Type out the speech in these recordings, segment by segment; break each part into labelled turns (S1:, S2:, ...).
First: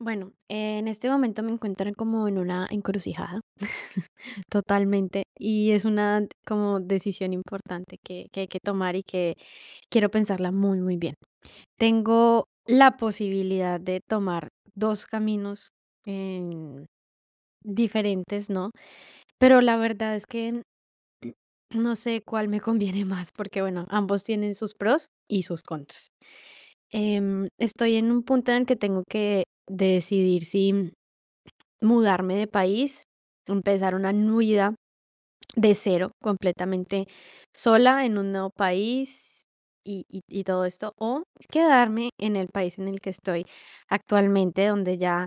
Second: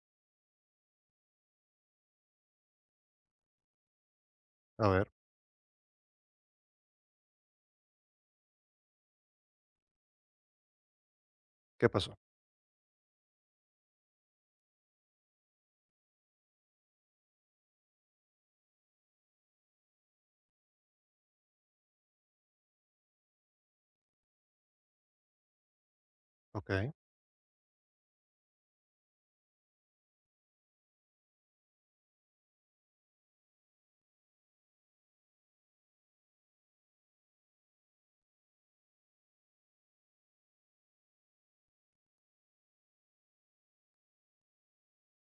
S1: Bueno, en este momento me encuentro como en una encrucijada,
S2: A ver,
S1: totalmente, y es una como decisión importante que hay que tomar y que quiero pensarla muy, muy bien.
S2: ¿qué pasó?
S1: Tengo la posibilidad de tomar dos caminos en- diferentes, ¿no? Pero la verdad es que no sé cuál me conviene más, porque bueno, ambos tienen sus pros y sus contras.
S2: Okey,
S1: Estoy en un punto en el que tengo que decidir si mudarme de país, empezar una vida de cero, completamente sola en un nuevo país y todo esto, o quedarme en el país en el que estoy actualmente, donde ya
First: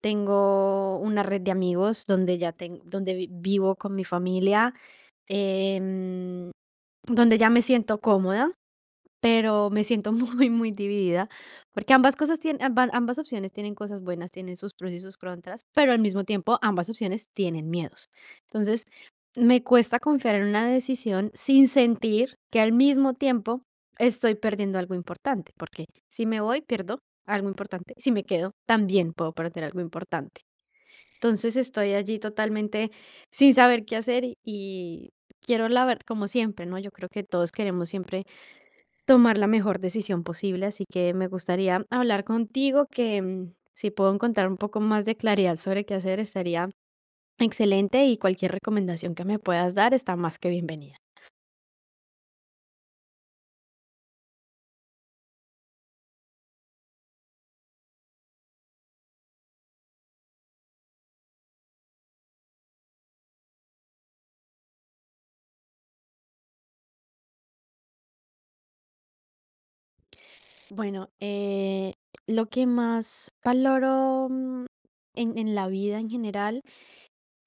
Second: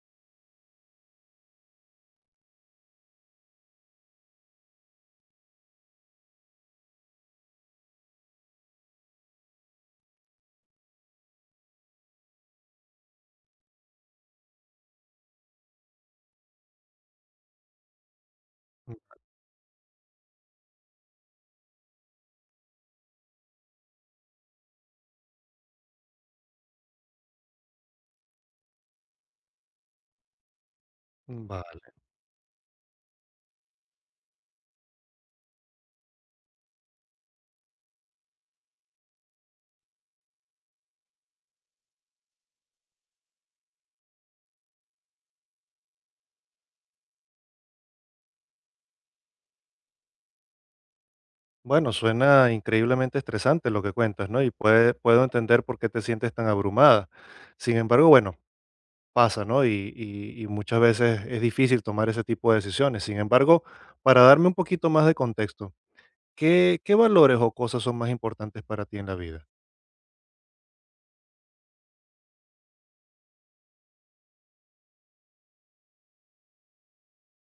S1: tengo una red de amigos, donde ya tengo, donde vivo con mi familia, em, donde ya me siento cómoda, pero me siento muy, muy dividida, porque ambas opciones tienen cosas buenas, tienen sus pros y sus contras, pero al mismo tiempo ambas opciones tienen miedos. Entonces, me cuesta confiar en una decisión sin sentir que al mismo tiempo estoy perdiendo algo importante, porque si me voy, pierdo algo importante; si me quedo, también puedo perder algo importante. Entonces
S2: vale.
S1: estoy allí totalmente sin saber qué hacer, y quiero la verdad, como siempre, ¿no? Yo creo que todos queremos siempre tomar la mejor decisión posible, así que me gustaría hablar contigo, que si puedo encontrar un poco más de claridad sobre qué hacer, estaría excelente, y cualquier recomendación que me puedas dar está más que bienvenida.
S2: Bueno, suena increíblemente estresante lo que cuentas, ¿no? Y puede puedo entender por qué te sientes tan abrumada. Sin embargo, bueno, pasa, ¿no? Y muchas veces es difícil tomar ese tipo de decisiones. Sin embargo, para darme un poquito más de contexto, ¿qué valores o cosas son más importantes para ti en la vida?
S1: Bueno, lo que más valoro, en la vida en general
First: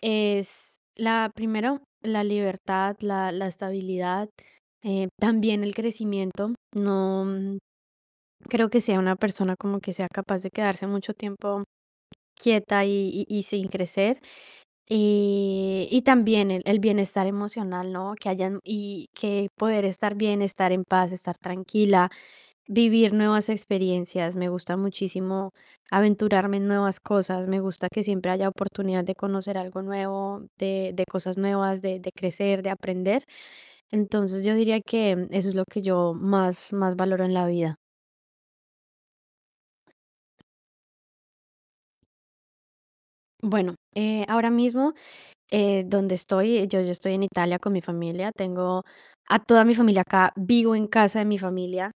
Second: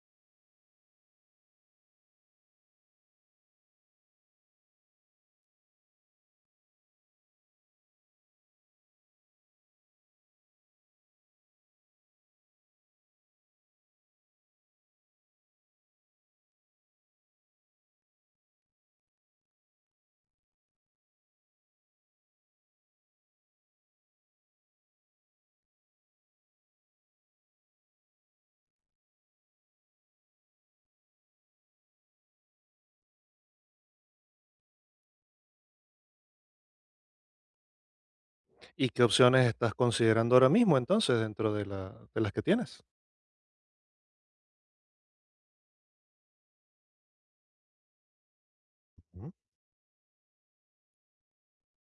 S1: es la, primero, la libertad, la estabilidad, también el crecimiento. No, creo que sea una persona como que sea capaz de quedarse mucho tiempo quieta y sin crecer. Y también el bienestar emocional, ¿no? Que hayan y que poder estar bien, estar en paz, estar tranquila, vivir nuevas experiencias. Me gusta muchísimo aventurarme en nuevas cosas. Me gusta que siempre haya oportunidad de conocer algo nuevo, de cosas nuevas, de crecer, de aprender. Entonces yo diría que eso es lo que yo más, más valoro en la vida.
S2: ¿Y qué opciones estás considerando ahora mismo, entonces, dentro de la de las que tienes?
S1: Bueno, ahora mismo. Donde estoy, yo estoy en Italia con mi familia, tengo
S2: Mm,
S1: a toda mi familia acá, vivo en casa de mi familia,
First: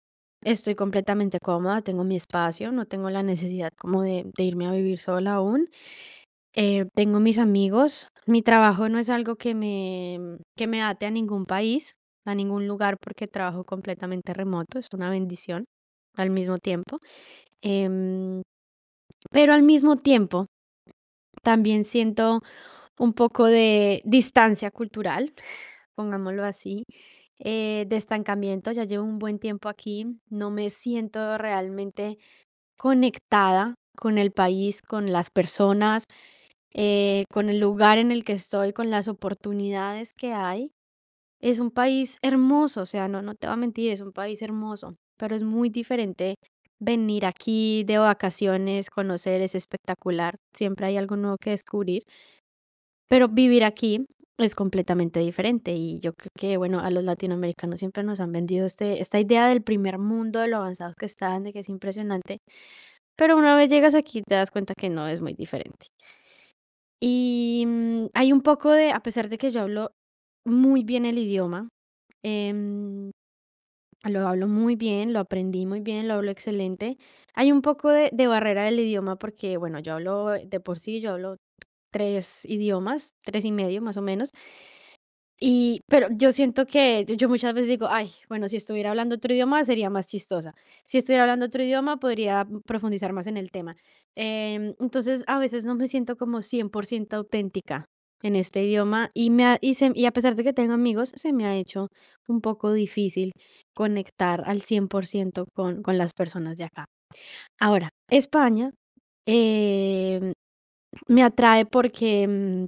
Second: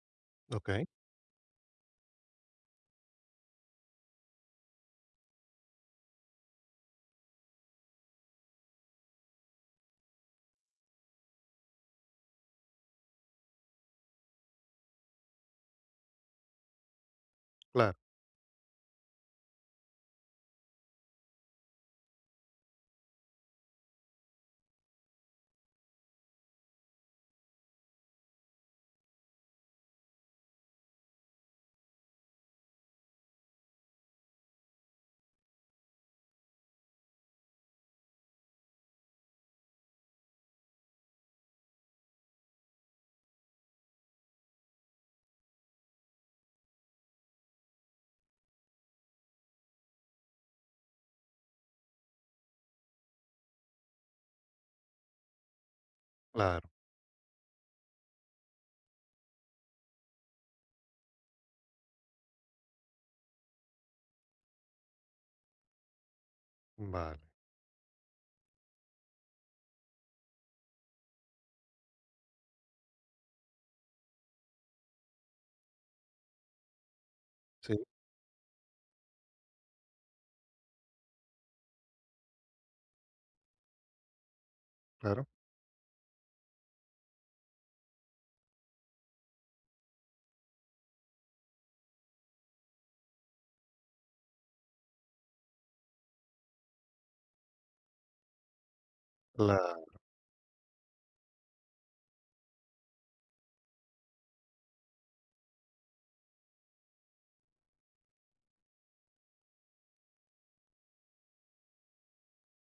S1: estoy
S2: okey,
S1: completamente cómoda, tengo mi espacio, no tengo la necesidad como de irme a vivir sola aún, tengo mis amigos, mi trabajo no es algo que me ate a ningún país, a ningún lugar, porque trabajo completamente remoto, es una bendición al mismo tiempo,
S2: claro,
S1: em, pero al mismo tiempo también siento un poco de distancia cultural, pongámoslo así, de estancamiento. Ya llevo un buen tiempo aquí, no me siento realmente conectada con el país, con las personas, con el lugar en el que estoy, con las oportunidades que hay. Es un país hermoso, o sea, no, no te voy a mentir, es un país hermoso, pero es muy diferente venir aquí de vacaciones, conocer, es espectacular, siempre hay algo nuevo que descubrir, pero vivir aquí es completamente diferente, y yo creo que,
S2: claro,
S1: bueno, a los latinoamericanos siempre nos han vendido esta idea del primer mundo, de lo avanzados que están, de que es impresionante, pero una vez llegas aquí te das cuenta que no es muy diferente.
S2: vale.
S1: Y hay un poco de, a pesar de que yo hablo muy bien el idioma, em, lo hablo muy bien, lo aprendí muy bien, lo hablo excelente, hay un
S2: Sí,
S1: poco de barrera del idioma, porque, bueno, yo hablo de por sí, yo hablo tres idiomas, tres y medio más o menos.
S2: claro,
S1: Y, pero yo siento que yo muchas veces digo, ay, bueno, si estuviera hablando otro idioma sería más chistosa. Si estuviera hablando otro idioma podría, profundizar más en el tema. Entonces, a veces no me siento como 100% auténtica en este idioma, y, me ha- y, se-
S2: claro,
S1: y a pesar de que tengo amigos, se me ha hecho un poco difícil conectar al 100% con las personas de acá. Ahora, España, em, me atrae porque,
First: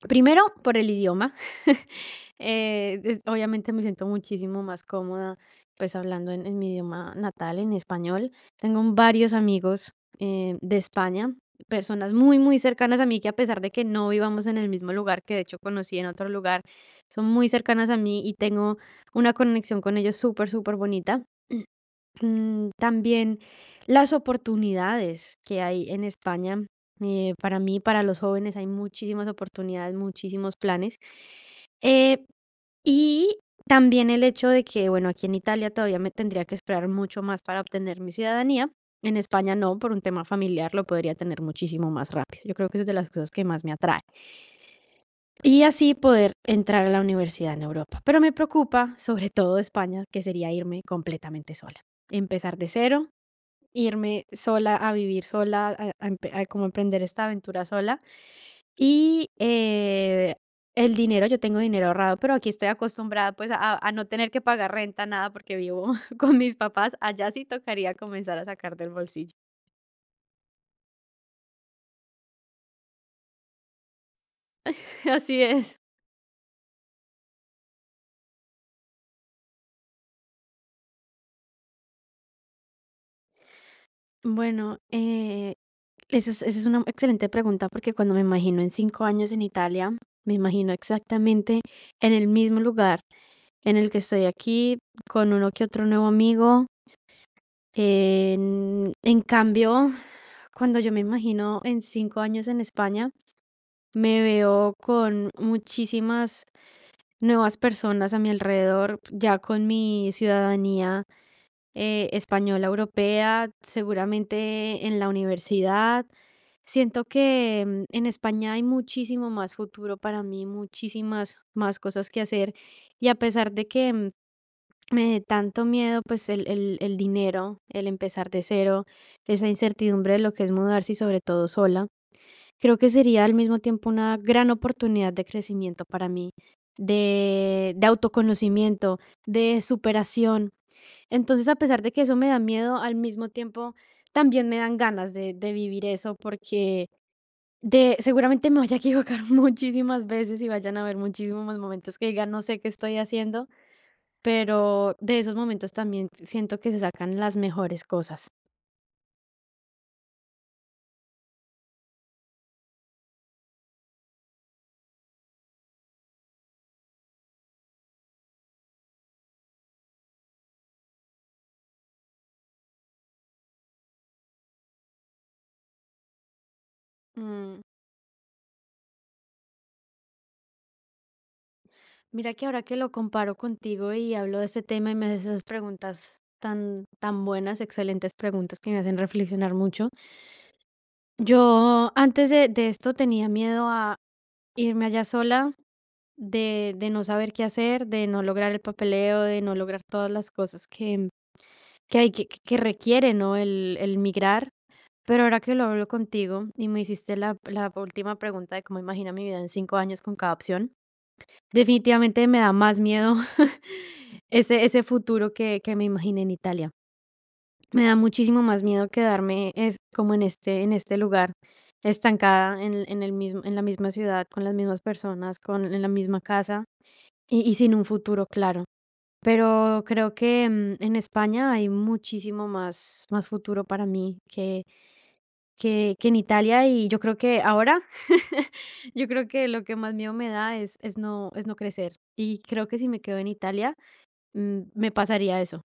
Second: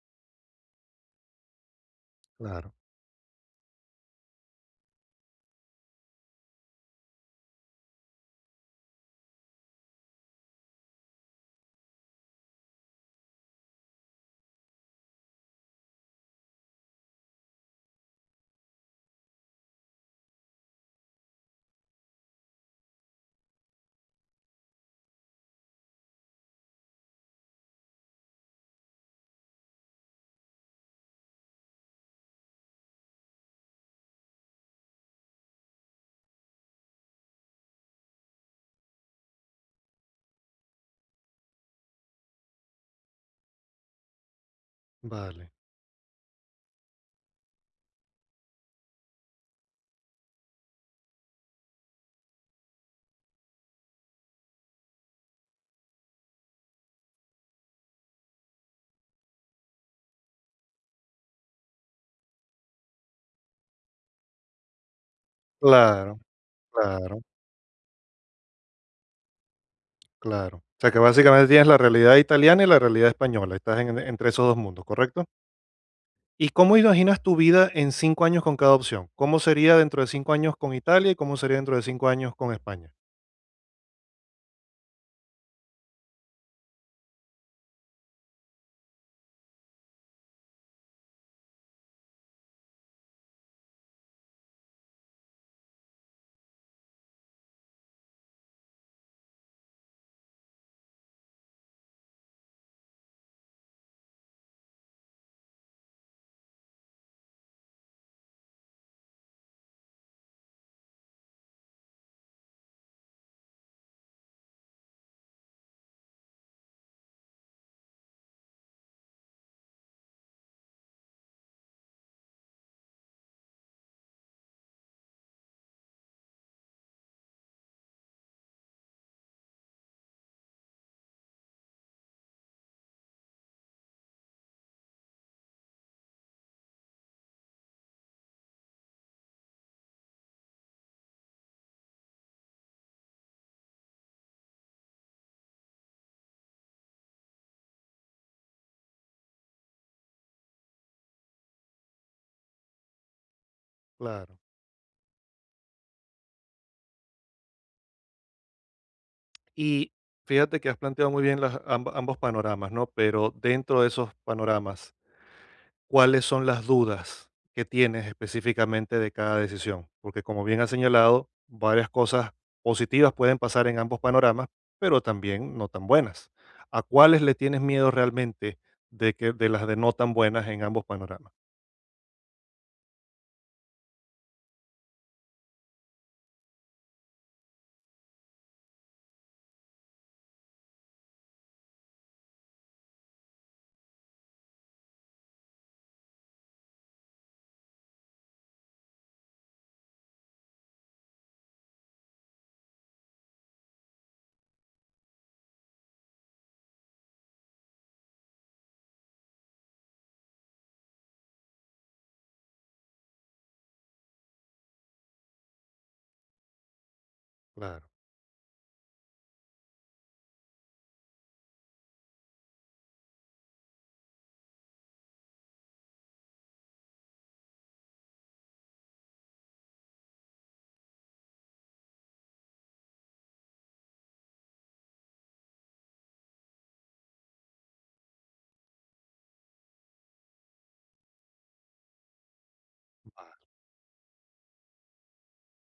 S1: primero, por el idioma.
S2: claro,
S1: Obviamente me siento muchísimo más cómoda pues hablando en mi idioma natal, en español. Tengo varios amigos de España, personas muy, muy cercanas a mí que, a pesar de que no vivamos en el mismo lugar, que de hecho conocí en otro lugar, son muy cercanas a mí, y tengo una conexión con ellos súper, súper bonita. También las oportunidades que hay en España, para mí, para los jóvenes, hay muchísimas oportunidades, muchísimos planes. Eh, y también el hecho de que, bueno, aquí en Italia todavía me tendría que esperar mucho más para obtener mi ciudadanía. En España no, por un tema familiar lo podría tener muchísimo más rápido. Yo creo que eso es de las cosas que más me atrae.
S2: vale.
S1: Y así poder entrar a la universidad en Europa. Pero me preocupa, sobre todo España, que sería irme completamente sola. Empezar de cero, irme sola a vivir sola, a empe a como emprender esta aventura sola. Y, el dinero, yo tengo dinero ahorrado, pero aquí estoy acostumbrada, pues, a no tener que pagar renta, nada, porque vivo
S2: Claro,
S1: con mis papás.
S2: claro,
S1: Allá sí tocaría comenzar a sacar del bolsillo.
S2: claro. O sea, que básicamente tienes la realidad italiana y la realidad española. Estás en entre esos 2 mundos, ¿correcto?
S1: Así es.
S2: ¿Y cómo imaginas tu vida en 5 años con cada opción? ¿Cómo sería dentro de 5 años con Italia y cómo sería dentro de 5 años con España?
S1: Bueno, esa es una excelente pregunta, porque cuando me imagino en 5 años en Italia, me imagino exactamente en el mismo lugar en el que estoy aquí, con uno que otro nuevo amigo. En cambio, cuando yo me imagino en 5 años en España, me veo con muchísimas nuevas personas a mi alrededor, ya con mi ciudadanía, española europea, seguramente en la universidad. Siento que, en España hay muchísimo más futuro para mí, muchísimas más cosas que hacer. Y a pesar de que, me de tanto miedo, pues, el dinero, el empezar de cero, esa incertidumbre de lo que es mudarse, y sobre todo sola. Creo que sería al mismo tiempo una gran oportunidad de crecimiento para mí, de autoconocimiento, de superación. Entonces, a pesar de que eso me da miedo, al mismo tiempo también me dan ganas de vivir eso, porque de seguramente me vaya a equivocar muchísimas veces y vayan a haber muchísimos momentos que diga: "No sé qué estoy haciendo",
S2: Claro.
S1: pero de esos momentos también siento que se sacan las mejores cosas.
S2: Y fíjate que has planteado muy bien las amba ambos panoramas, ¿no? Pero dentro de esos panoramas, ¿cuáles son las dudas que tienes específicamente de cada decisión? Porque como bien has señalado, varias cosas positivas pueden pasar en ambos panoramas, pero también no tan buenas. ¿A cuáles le tienes
S1: Mm,
S2: miedo realmente de que de las de no tan buenas en ambos panoramas?
S1: Mira que ahora que lo comparo contigo y hablo de este tema y me haces esas preguntas tan, tan buenas, excelentes preguntas que me hacen reflexionar mucho. Yo, antes de esto, tenía miedo a irme allá sola, de no saber qué hacer, de no lograr el papeleo, de no lograr todas las cosas que hay que requiere, ¿no? El migrar. Pero ahora que lo hablo contigo y me hiciste la última pregunta de cómo imagina mi vida en 5 años con cada opción, definitivamente me da más miedo ese futuro que me imaginé en Italia. Me
S2: Claro.
S1: da muchísimo más miedo quedarme, como en este lugar, estancada en el mismo, en la misma ciudad, con las mismas personas, con, en la misma casa y sin un futuro claro. Pero creo que, en España hay muchísimo más futuro para mí que en Italia, y yo creo que ahora, yo creo que lo que más miedo me da es no crecer, y creo que si me quedo en Italia, me pasaría eso.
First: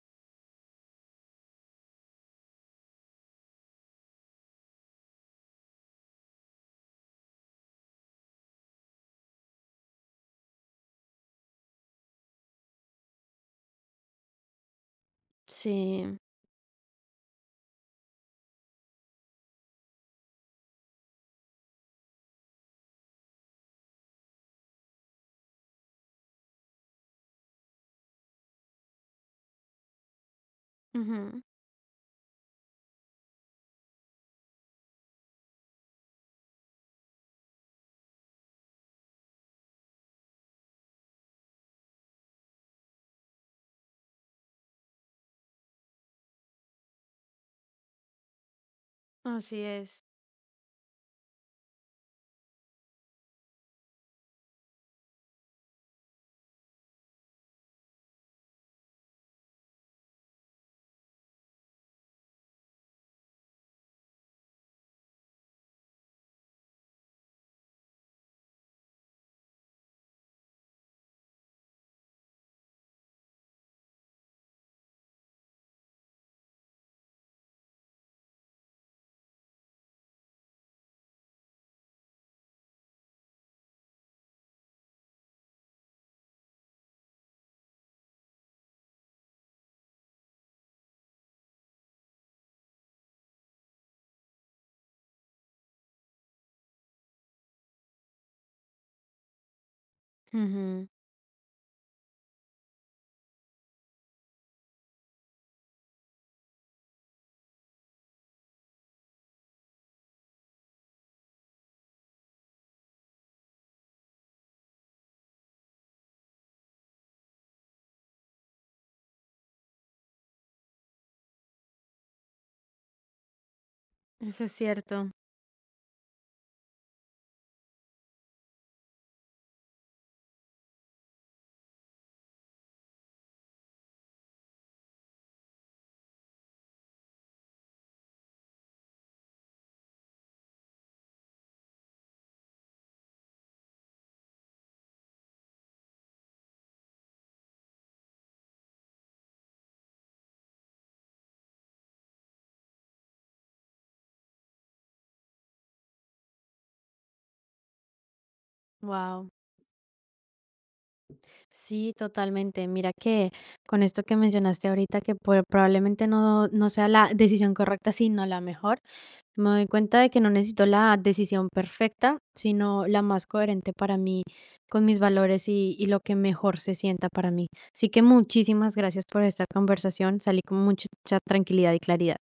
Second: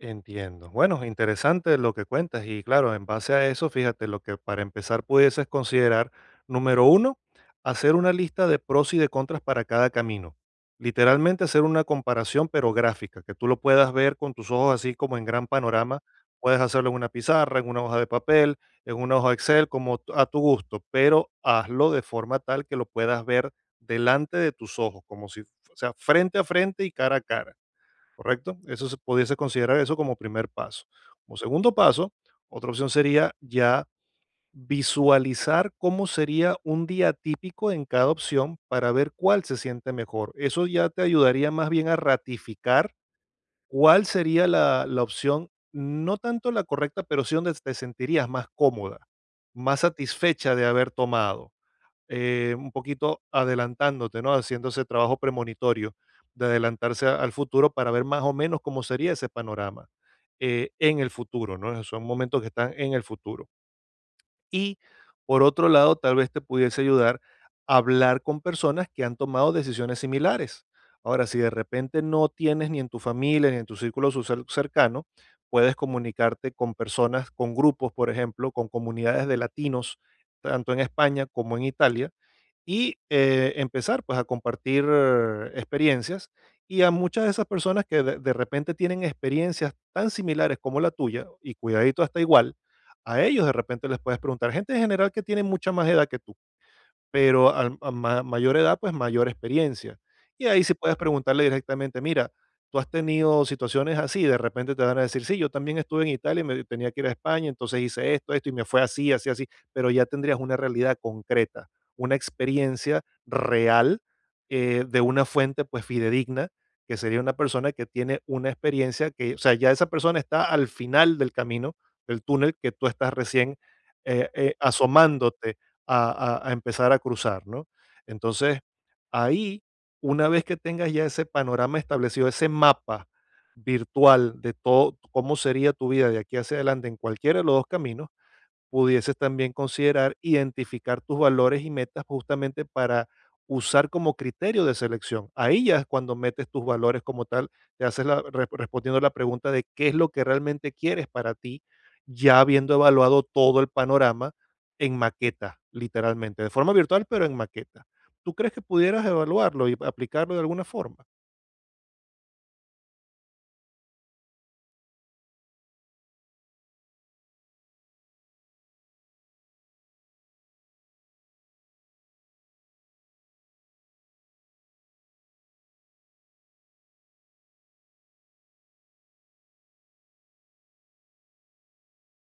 S2: Entiendo. Bueno, interesante lo que cuentas y claro, en base a eso, fíjate, lo que para empezar pudieses considerar, número uno, hacer una lista de pros y de contras para cada camino. Literalmente hacer una comparación, pero gráfica, que tú lo puedas ver con tus ojos así como en gran panorama.
S1: Sí,
S2: Puedes hacerlo en una pizarra, en una hoja de papel, en una hoja Excel, como t- a tu gusto, pero hazlo de forma tal que lo puedas ver delante de tus ojos, como si, o sea, frente a frente y cara a cara, ¿correcto? Eso se pudiese considerar eso como primer paso. Como
S1: ujú,
S2: segundo paso, otra opción sería ya visualizar cómo sería un día típico en cada opción para ver cuál se siente mejor. Eso ya te ayudaría más bien a ratificar cuál sería la opción, no tanto la correcta, pero sí donde te sentirías más cómoda,
S1: así
S2: más
S1: es.
S2: satisfecha de haber tomado un poquito adelantándote, ¿no? Haciendo ese trabajo premonitorio de adelantarse al futuro para ver más o menos cómo sería ese panorama en el futuro, ¿no? Son momentos que están en el futuro. Y por otro lado, tal vez te pudiese ayudar a hablar con personas que han tomado decisiones similares. Ahora, si de repente no tienes ni en tu familia ni en tu círculo social cercano, puedes comunicarte con personas, con grupos, por ejemplo, con comunidades de latinos, tanto en España como en Italia, y empezar pues a compartir experiencias y a muchas de esas personas que de repente tienen experiencias tan similares como la tuya y cuidadito hasta igual a ellos de repente les puedes preguntar, gente en general que tiene mucha más edad que tú. Pero al a ma mayor edad, pues, mayor experiencia. Y ahí sí
S1: Ujú,
S2: puedes preguntarle directamente: "Mira, ¿tú has tenido situaciones así?". De repente te van a decir: "Sí, yo también estuve en Italia y me tenía que ir a España, entonces hice esto, esto, y me fue así, así, así". Pero ya tendrías una realidad concreta, una experiencia real, de una fuente, pues, fidedigna, que sería una persona que tiene una experiencia que, o sea, ya esa persona está al final del camino, del túnel que tú estás recién,
S1: eso es cierto.
S2: asomándote a empezar a cruzar, ¿no? Entonces, ahí, una vez que tengas ya ese panorama establecido, ese mapa virtual de todo, cómo sería tu vida de aquí hacia adelante en cualquiera de los dos caminos, pudieses también considerar identificar tus valores y metas justamente para usar como criterio de selección. Ahí ya es cuando metes tus valores como tal, te haces respondiendo la pregunta de qué es lo que realmente quieres para ti, ya habiendo evaluado todo el panorama en maqueta, literalmente, de forma virtual, pero en maqueta. ¿Tú crees que pudieras
S1: Wow.
S2: evaluarlo y aplicarlo de alguna forma?
S1: Sí, totalmente. Mira que con esto que mencionaste ahorita, que por probablemente no sea la decisión correcta, sino la mejor. Me doy cuenta de que no necesito la decisión perfecta, sino la más coherente para mí, con mis valores, y lo que mejor se sienta para mí. Así que muchísimas gracias por esta conversación. Salí con mucha tranquilidad y claridad.